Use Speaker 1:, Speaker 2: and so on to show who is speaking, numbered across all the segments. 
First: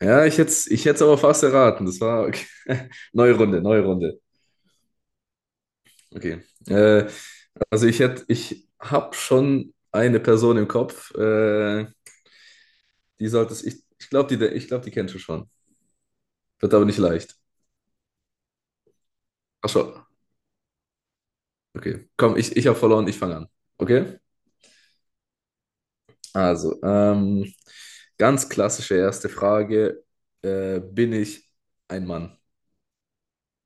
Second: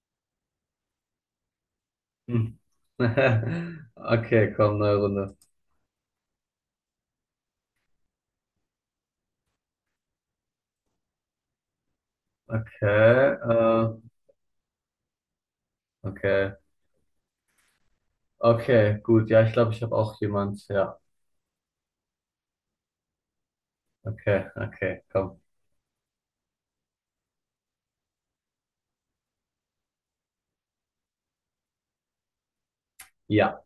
Speaker 1: Ja, ich hätte aber fast erraten. Das war okay.
Speaker 2: Hm.
Speaker 1: Neue Runde, neue Runde.
Speaker 2: Okay, komm, neue Runde.
Speaker 1: Okay. Äh, also ich habe schon eine Person im Kopf. Die
Speaker 2: Okay,
Speaker 1: ich glaube, die kennst du schon.
Speaker 2: okay,
Speaker 1: Wird aber nicht leicht.
Speaker 2: okay, gut. Ja, ich
Speaker 1: Ach
Speaker 2: glaube, ich habe
Speaker 1: so,
Speaker 2: auch jemand. Ja,
Speaker 1: okay. Komm, ich habe verloren, ich fange an. Okay?
Speaker 2: okay, okay, komm.
Speaker 1: Also, ganz klassische erste Frage. Bin ich ein Mann?
Speaker 2: Ja.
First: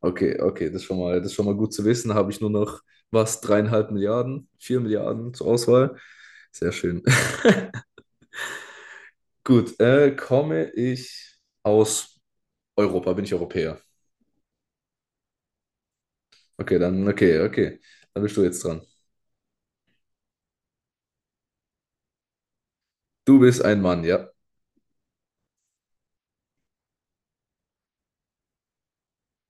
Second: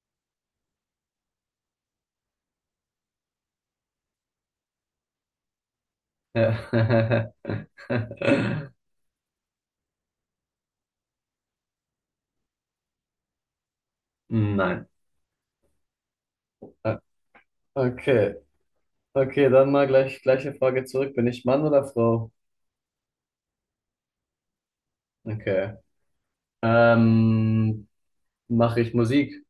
Speaker 1: Okay, okay, das ist schon mal gut zu wissen. Habe ich nur noch was, dreieinhalb Milliarden, vier Milliarden zur Auswahl. Sehr schön. Gut, komme ich aus Europa? Bin ich Europäer?
Speaker 2: Nein.
Speaker 1: Okay,
Speaker 2: Äh,
Speaker 1: okay, okay. Dann
Speaker 2: Okay,
Speaker 1: bist du jetzt dran.
Speaker 2: okay, dann mal gleiche Frage zurück. Bin ich Mann oder Frau?
Speaker 1: Du bist ein Mann, ja.
Speaker 2: Okay. Ähm, mache ich Musik?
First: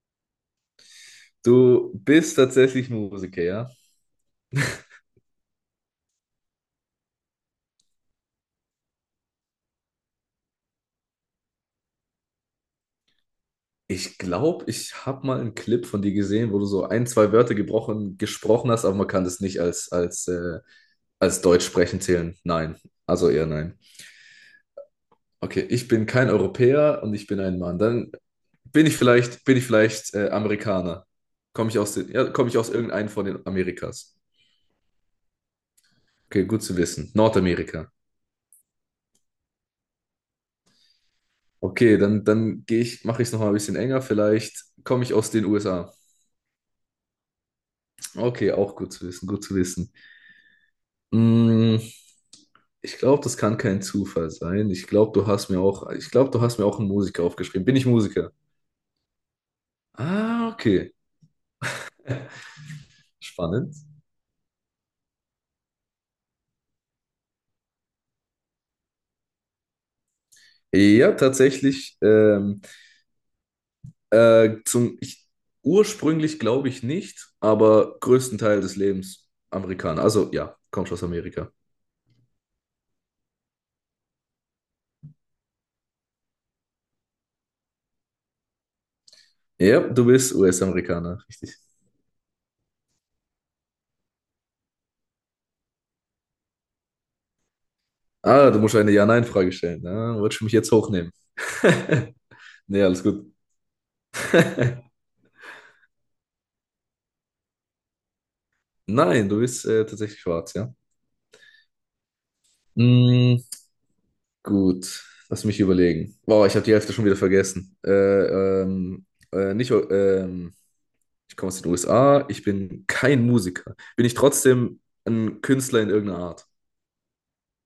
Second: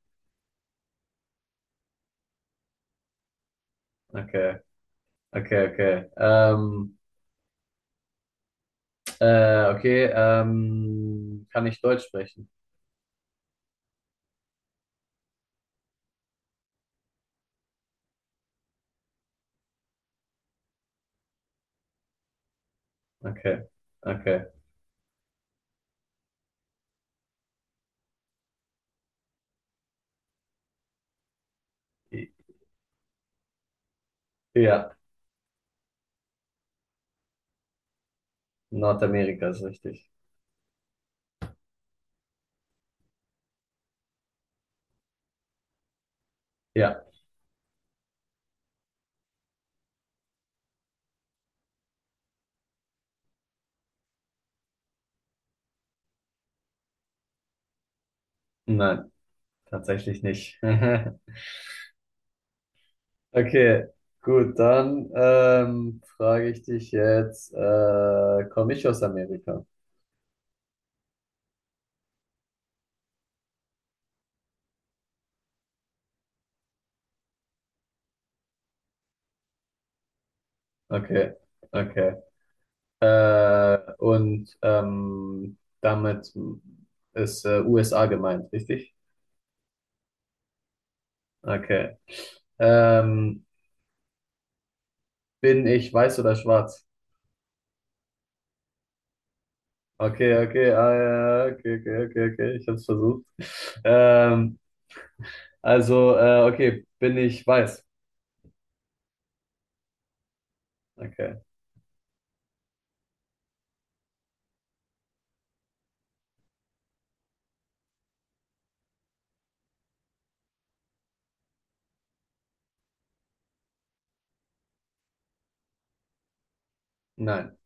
Speaker 1: Du bist tatsächlich Musiker, ja.
Speaker 2: Okay, okay, okay. Okay, kann ich Deutsch sprechen?
Speaker 1: Ich glaube, ich habe mal einen Clip von dir gesehen, wo du so ein, zwei Wörter gebrochen, gesprochen hast, aber man kann das nicht als Deutsch sprechen zählen. Nein, also eher
Speaker 2: Okay,
Speaker 1: nein.
Speaker 2: okay.
Speaker 1: Okay, ich bin kein Europäer und ich bin ein Mann. Dann bin ich vielleicht Amerikaner. Komme ich aus den, ja, komme ich aus irgendeinem von den Amerikas.
Speaker 2: Ja,
Speaker 1: Okay, gut zu wissen. Nordamerika.
Speaker 2: Nordamerika ist richtig.
Speaker 1: Okay, dann mache ich es nochmal ein bisschen enger. Vielleicht komme ich aus den USA.
Speaker 2: Ja,
Speaker 1: Okay, auch gut zu wissen, gut zu wissen. Mm, ich glaube, das kann kein Zufall sein. Ich glaube, du hast mir auch einen Musiker aufgeschrieben. Bin ich Musiker?
Speaker 2: nein, tatsächlich
Speaker 1: Ah,
Speaker 2: nicht.
Speaker 1: okay. Spannend.
Speaker 2: Okay, gut, dann frage ich dich jetzt, komme ich aus Amerika?
Speaker 1: Ja, tatsächlich. Äh, zum, ich, ursprünglich glaube ich nicht, aber größten Teil des Lebens Amerikaner. Also ja, kommst aus
Speaker 2: Okay,
Speaker 1: Amerika.
Speaker 2: okay. Und damit ist USA gemeint, richtig?
Speaker 1: Ja, du bist US-Amerikaner, richtig.
Speaker 2: Okay. Ähm, bin ich weiß oder schwarz?
Speaker 1: Ah, du musst eine Ja-Nein-Frage stellen. Ah,
Speaker 2: Okay,
Speaker 1: wolltest du mich
Speaker 2: okay,
Speaker 1: jetzt
Speaker 2: ah, ja,
Speaker 1: hochnehmen?
Speaker 2: ja, okay, okay, okay, okay, ich
Speaker 1: Nee,
Speaker 2: hab's
Speaker 1: alles
Speaker 2: versucht.
Speaker 1: gut.
Speaker 2: Ähm, Also, okay, bin ich weiß?
Speaker 1: Nein, du bist tatsächlich schwarz, ja.
Speaker 2: Okay.
Speaker 1: Mm, gut, lass mich überlegen. Wow, ich habe die Hälfte schon wieder vergessen. Nicht, ich komme aus den USA, ich bin kein Musiker. Bin ich trotzdem ein Künstler in irgendeiner Art?
Speaker 2: Nein,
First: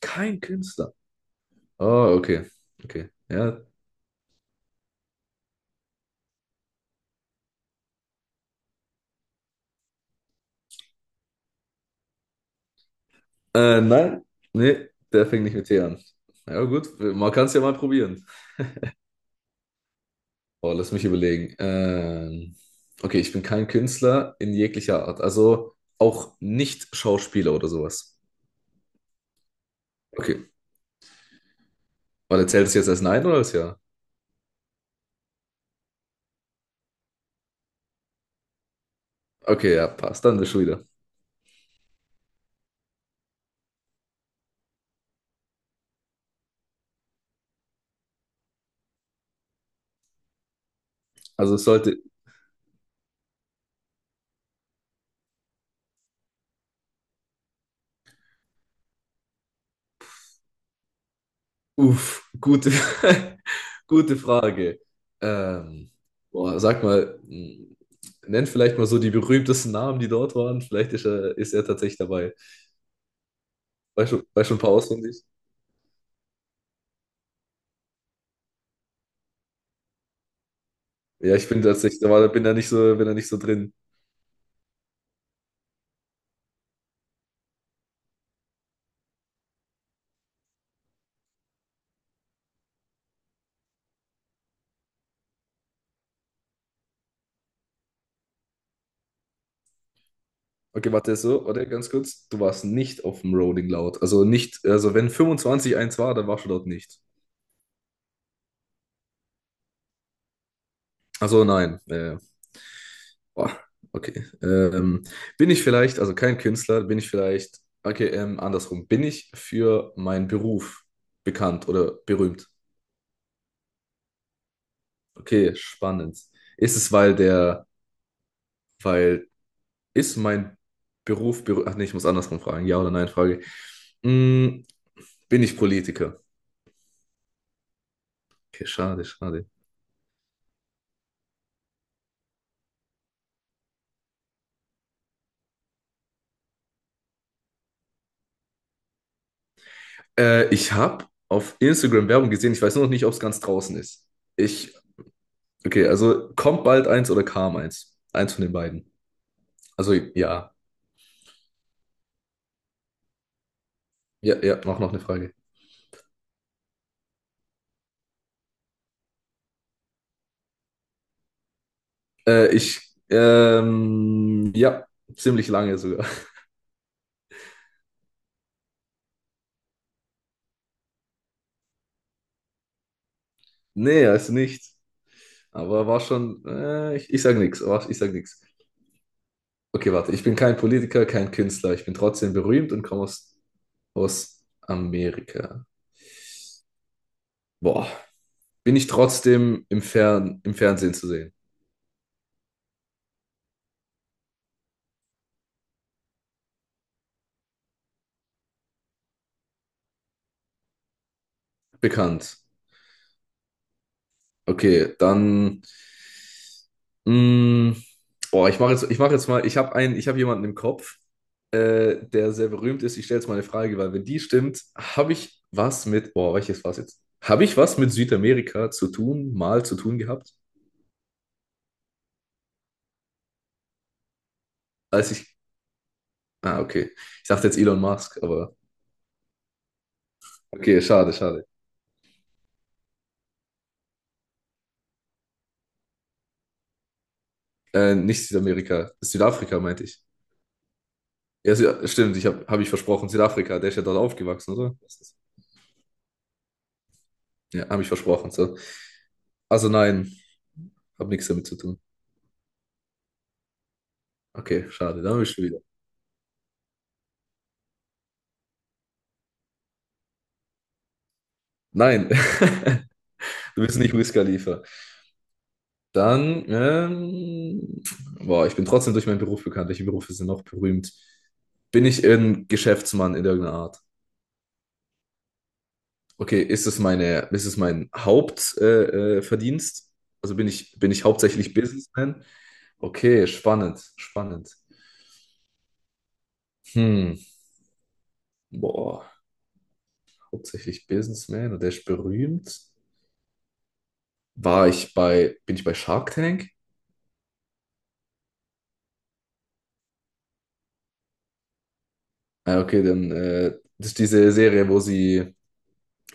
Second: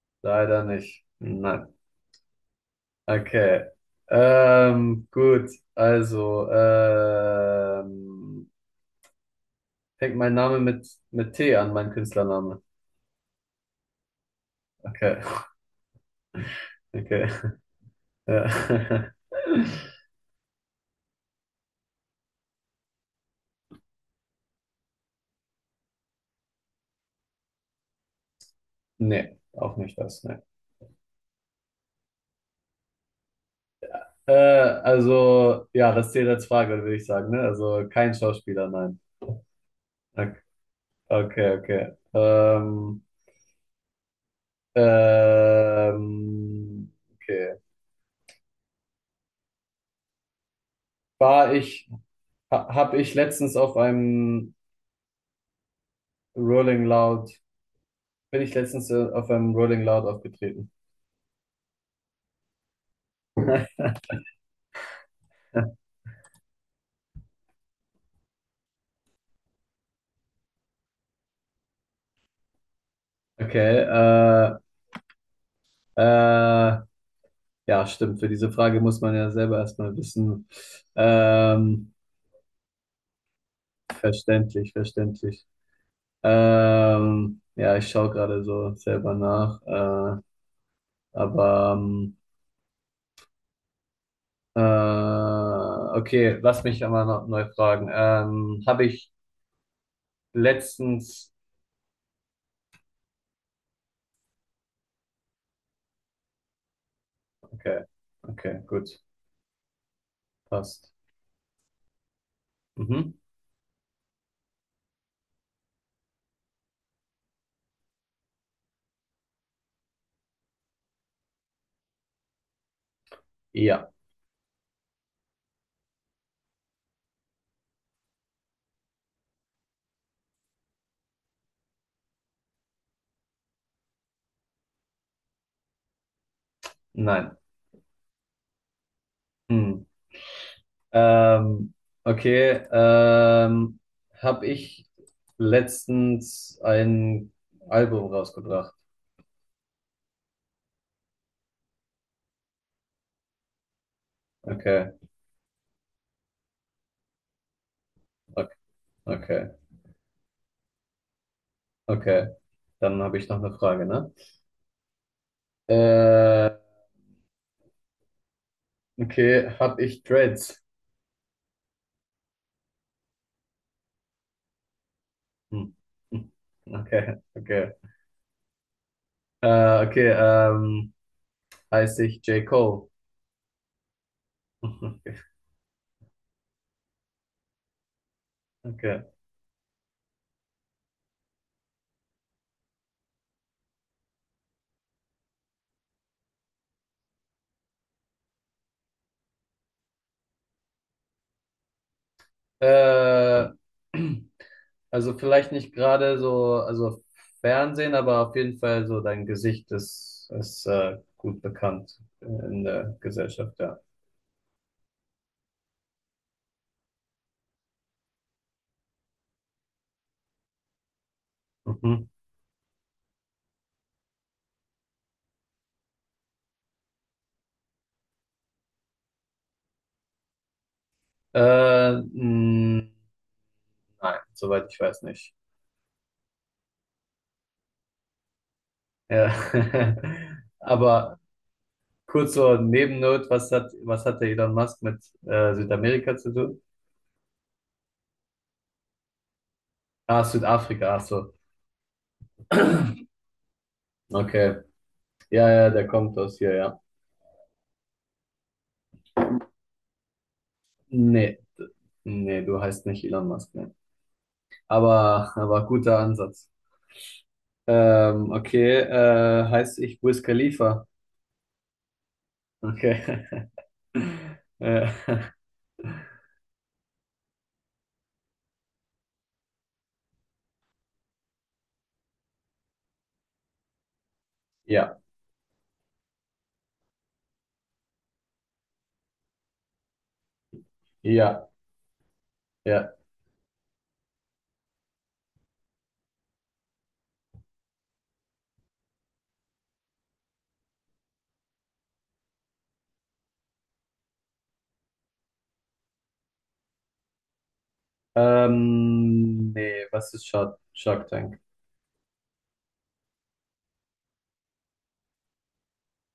Speaker 1: Kein
Speaker 2: leider
Speaker 1: Künstler.
Speaker 2: nicht. Nein.
Speaker 1: Oh, okay. Okay. Ja.
Speaker 2: Okay. Gut, also, ähm, fängt mein Name mit T an, mein Künstlername.
Speaker 1: Nein. Nee,
Speaker 2: Okay,
Speaker 1: der fängt nicht mit T an. Ja, gut.
Speaker 2: okay.
Speaker 1: Man kann es ja mal probieren.
Speaker 2: Ja.
Speaker 1: Oh, lass mich überlegen. Okay, ich bin kein Künstler in jeglicher Art. Also auch nicht Schauspieler oder sowas.
Speaker 2: Nee, auch nicht das, ne.
Speaker 1: Okay. Oder zählt es jetzt als Nein oder als Ja?
Speaker 2: Also, ja, das zählt als Frage, würde ich sagen, ne? Also kein Schauspieler, nein.
Speaker 1: Okay, ja, passt.
Speaker 2: Okay,
Speaker 1: Dann bist schon wieder.
Speaker 2: okay. Okay. Okay. war
Speaker 1: Also es
Speaker 2: ich,
Speaker 1: sollte.
Speaker 2: habe ich letztens auf einem Rolling Loud, bin ich letztens auf einem Rolling Loud aufgetreten.
Speaker 1: Uff, gute Frage. Ähm, boah, sag mal, m, nenn vielleicht mal so die berühmtesten Namen, die dort waren. Ist er tatsächlich dabei.
Speaker 2: Okay,
Speaker 1: Weißt du ein paar auswendig?
Speaker 2: äh, ja, stimmt. Für diese Frage muss man ja selber erstmal wissen.
Speaker 1: Ja, ich bin
Speaker 2: Ähm,
Speaker 1: tatsächlich, da war, bin da nicht so drin.
Speaker 2: verständlich, verständlich. Ja, ich schaue gerade so selber nach. Aber äh, okay, lass mich einmal noch neu fragen. Habe ich
Speaker 1: Okay, warte,
Speaker 2: letztens.
Speaker 1: so, oder ganz kurz. Du warst nicht auf dem Rolling Loud. Also nicht, also wenn 25 eins war, dann warst du dort nicht.
Speaker 2: Okay, okay, gut, passt.
Speaker 1: Also nein.
Speaker 2: Mhm.
Speaker 1: Boah, okay. Also kein Künstler, bin ich vielleicht, okay, andersrum, bin ich für meinen Beruf bekannt oder berühmt?
Speaker 2: Ja,
Speaker 1: Okay, spannend. Ist es, weil der, weil, ist mein Beruf berühmt? Ach nee, ich muss andersrum fragen. Ja oder nein, Frage. Mm, bin ich Politiker?
Speaker 2: nein.
Speaker 1: Okay, schade, schade.
Speaker 2: Hm. Ähm, okay, habe ich letztens ein Album rausgebracht.
Speaker 1: Ich habe auf Instagram Werbung gesehen, ich weiß nur noch nicht, ob es ganz draußen ist. Ich,
Speaker 2: Okay,
Speaker 1: okay, also kommt bald eins oder kam eins? Eins von
Speaker 2: okay,
Speaker 1: den beiden.
Speaker 2: okay,
Speaker 1: Also ja.
Speaker 2: okay. Dann habe ich noch eine Frage, ne?
Speaker 1: Ja, ja, mach noch eine Frage.
Speaker 2: Äh, okay, habe ich Dreads?
Speaker 1: Äh, ich, ja, ziemlich
Speaker 2: Hm.
Speaker 1: lange sogar.
Speaker 2: Hm. Okay, okay. Okay, heiße ich J. Cole?
Speaker 1: Nee, er ist nicht.
Speaker 2: Okay,
Speaker 1: Aber war schon, ich sag nichts, ich sag nichts.
Speaker 2: okay.
Speaker 1: Okay, warte, ich bin kein Politiker, kein Künstler. Ich bin trotzdem berühmt und aus Amerika. Boah, bin ich trotzdem im Fernsehen zu sehen?
Speaker 2: Äh, also vielleicht nicht gerade so, also Fernsehen, aber auf jeden Fall so dein Gesicht ist, ist gut bekannt
Speaker 1: Bekannt.
Speaker 2: in der Gesellschaft, ja.
Speaker 1: Okay, dann. Mh, oh, ich mache jetzt mal, ich habe jemanden im Kopf,
Speaker 2: Mhm.
Speaker 1: der sehr berühmt ist. Ich stelle jetzt mal eine Frage, weil wenn die stimmt, habe ich was mit, boah, welches war's jetzt? Habe ich was mit Südamerika zu tun, mal zu tun gehabt?
Speaker 2: Äh, mh, nein, soweit ich weiß
Speaker 1: Als
Speaker 2: nicht.
Speaker 1: ich, ah, okay. Ich dachte jetzt Elon Musk, aber
Speaker 2: Ja.
Speaker 1: okay, schade,
Speaker 2: Aber
Speaker 1: schade.
Speaker 2: kurz so Nebennot, was hatte Elon Musk mit Südamerika zu tun?
Speaker 1: Nicht Südamerika, Südafrika meinte ich.
Speaker 2: Ah, Südafrika, ach so.
Speaker 1: Ja, ich habe hab hab ich versprochen, Südafrika, der ist ja dort aufgewachsen,
Speaker 2: Okay.
Speaker 1: oder?
Speaker 2: Ja, ja, der kommt aus hier, ja.
Speaker 1: Ja, habe ich versprochen, so. Also nein. Hab nichts
Speaker 2: Nee,
Speaker 1: damit zu
Speaker 2: d-
Speaker 1: tun.
Speaker 2: nee, du heißt nicht Elon Musk, ne?
Speaker 1: Okay, schade, da
Speaker 2: Aber,
Speaker 1: bist du wieder.
Speaker 2: aber guter Ansatz. Okay, heißt ich Wiz Khalifa.
Speaker 1: Nein,
Speaker 2: Okay.
Speaker 1: du bist nicht Wiz Khalifa.
Speaker 2: Äh,
Speaker 1: Dann, boah, ich bin trotzdem durch meinen Beruf bekannt. Welche Berufe sind noch berühmt? Bin ich ein Geschäftsmann in irgendeiner Art?
Speaker 2: ja,
Speaker 1: Okay, ist es mein Hauptverdienst? Verdienst? Bin ich
Speaker 2: ja,
Speaker 1: hauptsächlich Businessman?
Speaker 2: ja.
Speaker 1: Okay, spannend, spannend. Hm, boah, hauptsächlich Businessman und der ist berühmt. Bin ich bei Shark Tank?
Speaker 2: Nee, was ist Shark Tank?
Speaker 1: Ah, okay, dann das ist diese Serie,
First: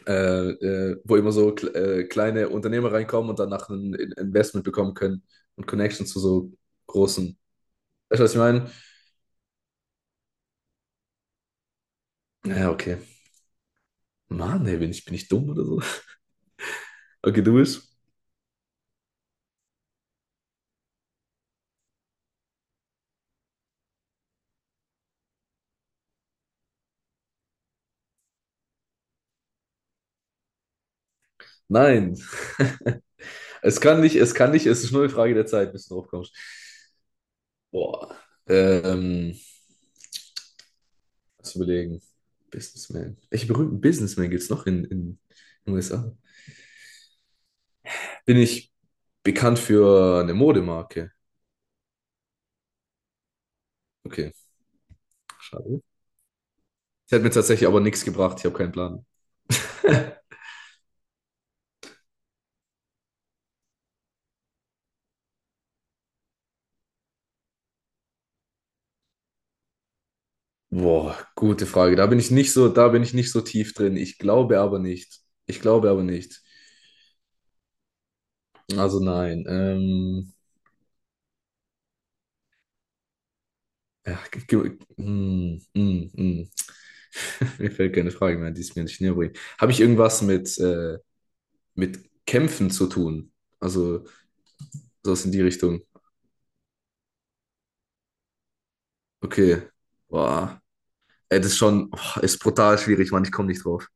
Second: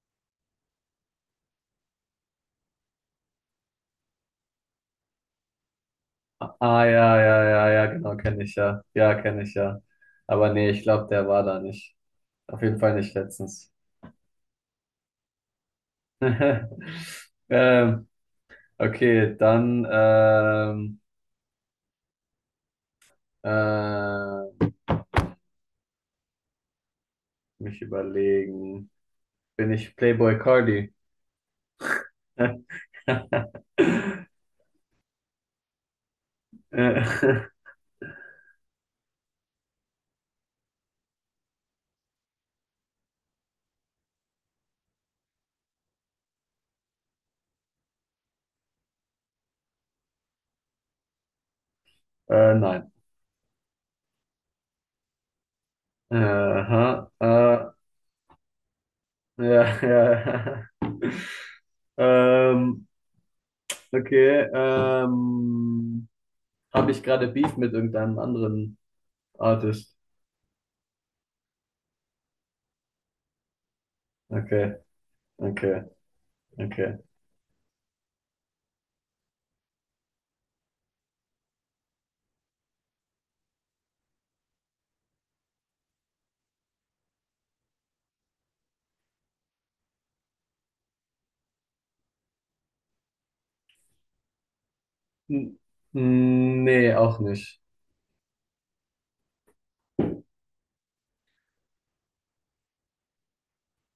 Speaker 1: äh, wo immer so kleine Unternehmer reinkommen und danach ein Investment bekommen können und Connections zu so
Speaker 2: Ah, ah, ja, ja,
Speaker 1: großen.
Speaker 2: ja, ja, genau,
Speaker 1: Weißt du, was ich
Speaker 2: kenne ich
Speaker 1: meine?
Speaker 2: ja. Ja, kenne ich ja. Aber nee, ich glaube, der war da nicht. Auf
Speaker 1: Ja,
Speaker 2: jeden Fall
Speaker 1: okay.
Speaker 2: nicht letztens.
Speaker 1: Mann, ey, bin ich dumm oder so? Okay, du bist?
Speaker 2: Ähm, okay, dann äh, mich überlegen. Bin ich Playboy Cardi?
Speaker 1: Nein.
Speaker 2: äh,
Speaker 1: Es kann nicht, es ist nur eine Frage der Zeit, bis du drauf kommst.
Speaker 2: äh,
Speaker 1: Boah. Ähm, lass überlegen. Businessman. Welche berühmten Businessmen gibt es noch in den USA? Bin ich bekannt für eine Modemarke?
Speaker 2: nein.
Speaker 1: Okay. Schade.
Speaker 2: Äh, aha,
Speaker 1: Das hat mir tatsächlich
Speaker 2: äh,
Speaker 1: aber nichts gebracht. Ich habe keinen Plan.
Speaker 2: ja, ja. Ähm, okay. Habe ich gerade Beef mit irgendeinem anderen Artist?
Speaker 1: Boah, gute Frage. Da bin ich nicht so tief drin. Ich glaube
Speaker 2: Okay,
Speaker 1: aber nicht. Ich
Speaker 2: okay,
Speaker 1: glaube aber nicht.
Speaker 2: okay.
Speaker 1: Also nein. Ja, ge- ge- mm, mm, mm. Mir fällt keine Frage mehr, die es mir nicht näher bringt. Habe ich irgendwas mit Kämpfen zu tun? Also sowas in die Richtung.
Speaker 2: N nee, auch nicht.
Speaker 1: Okay. Boah. Ey, das ist schon, oh, ist brutal schwierig, Mann. Ich komme nicht drauf.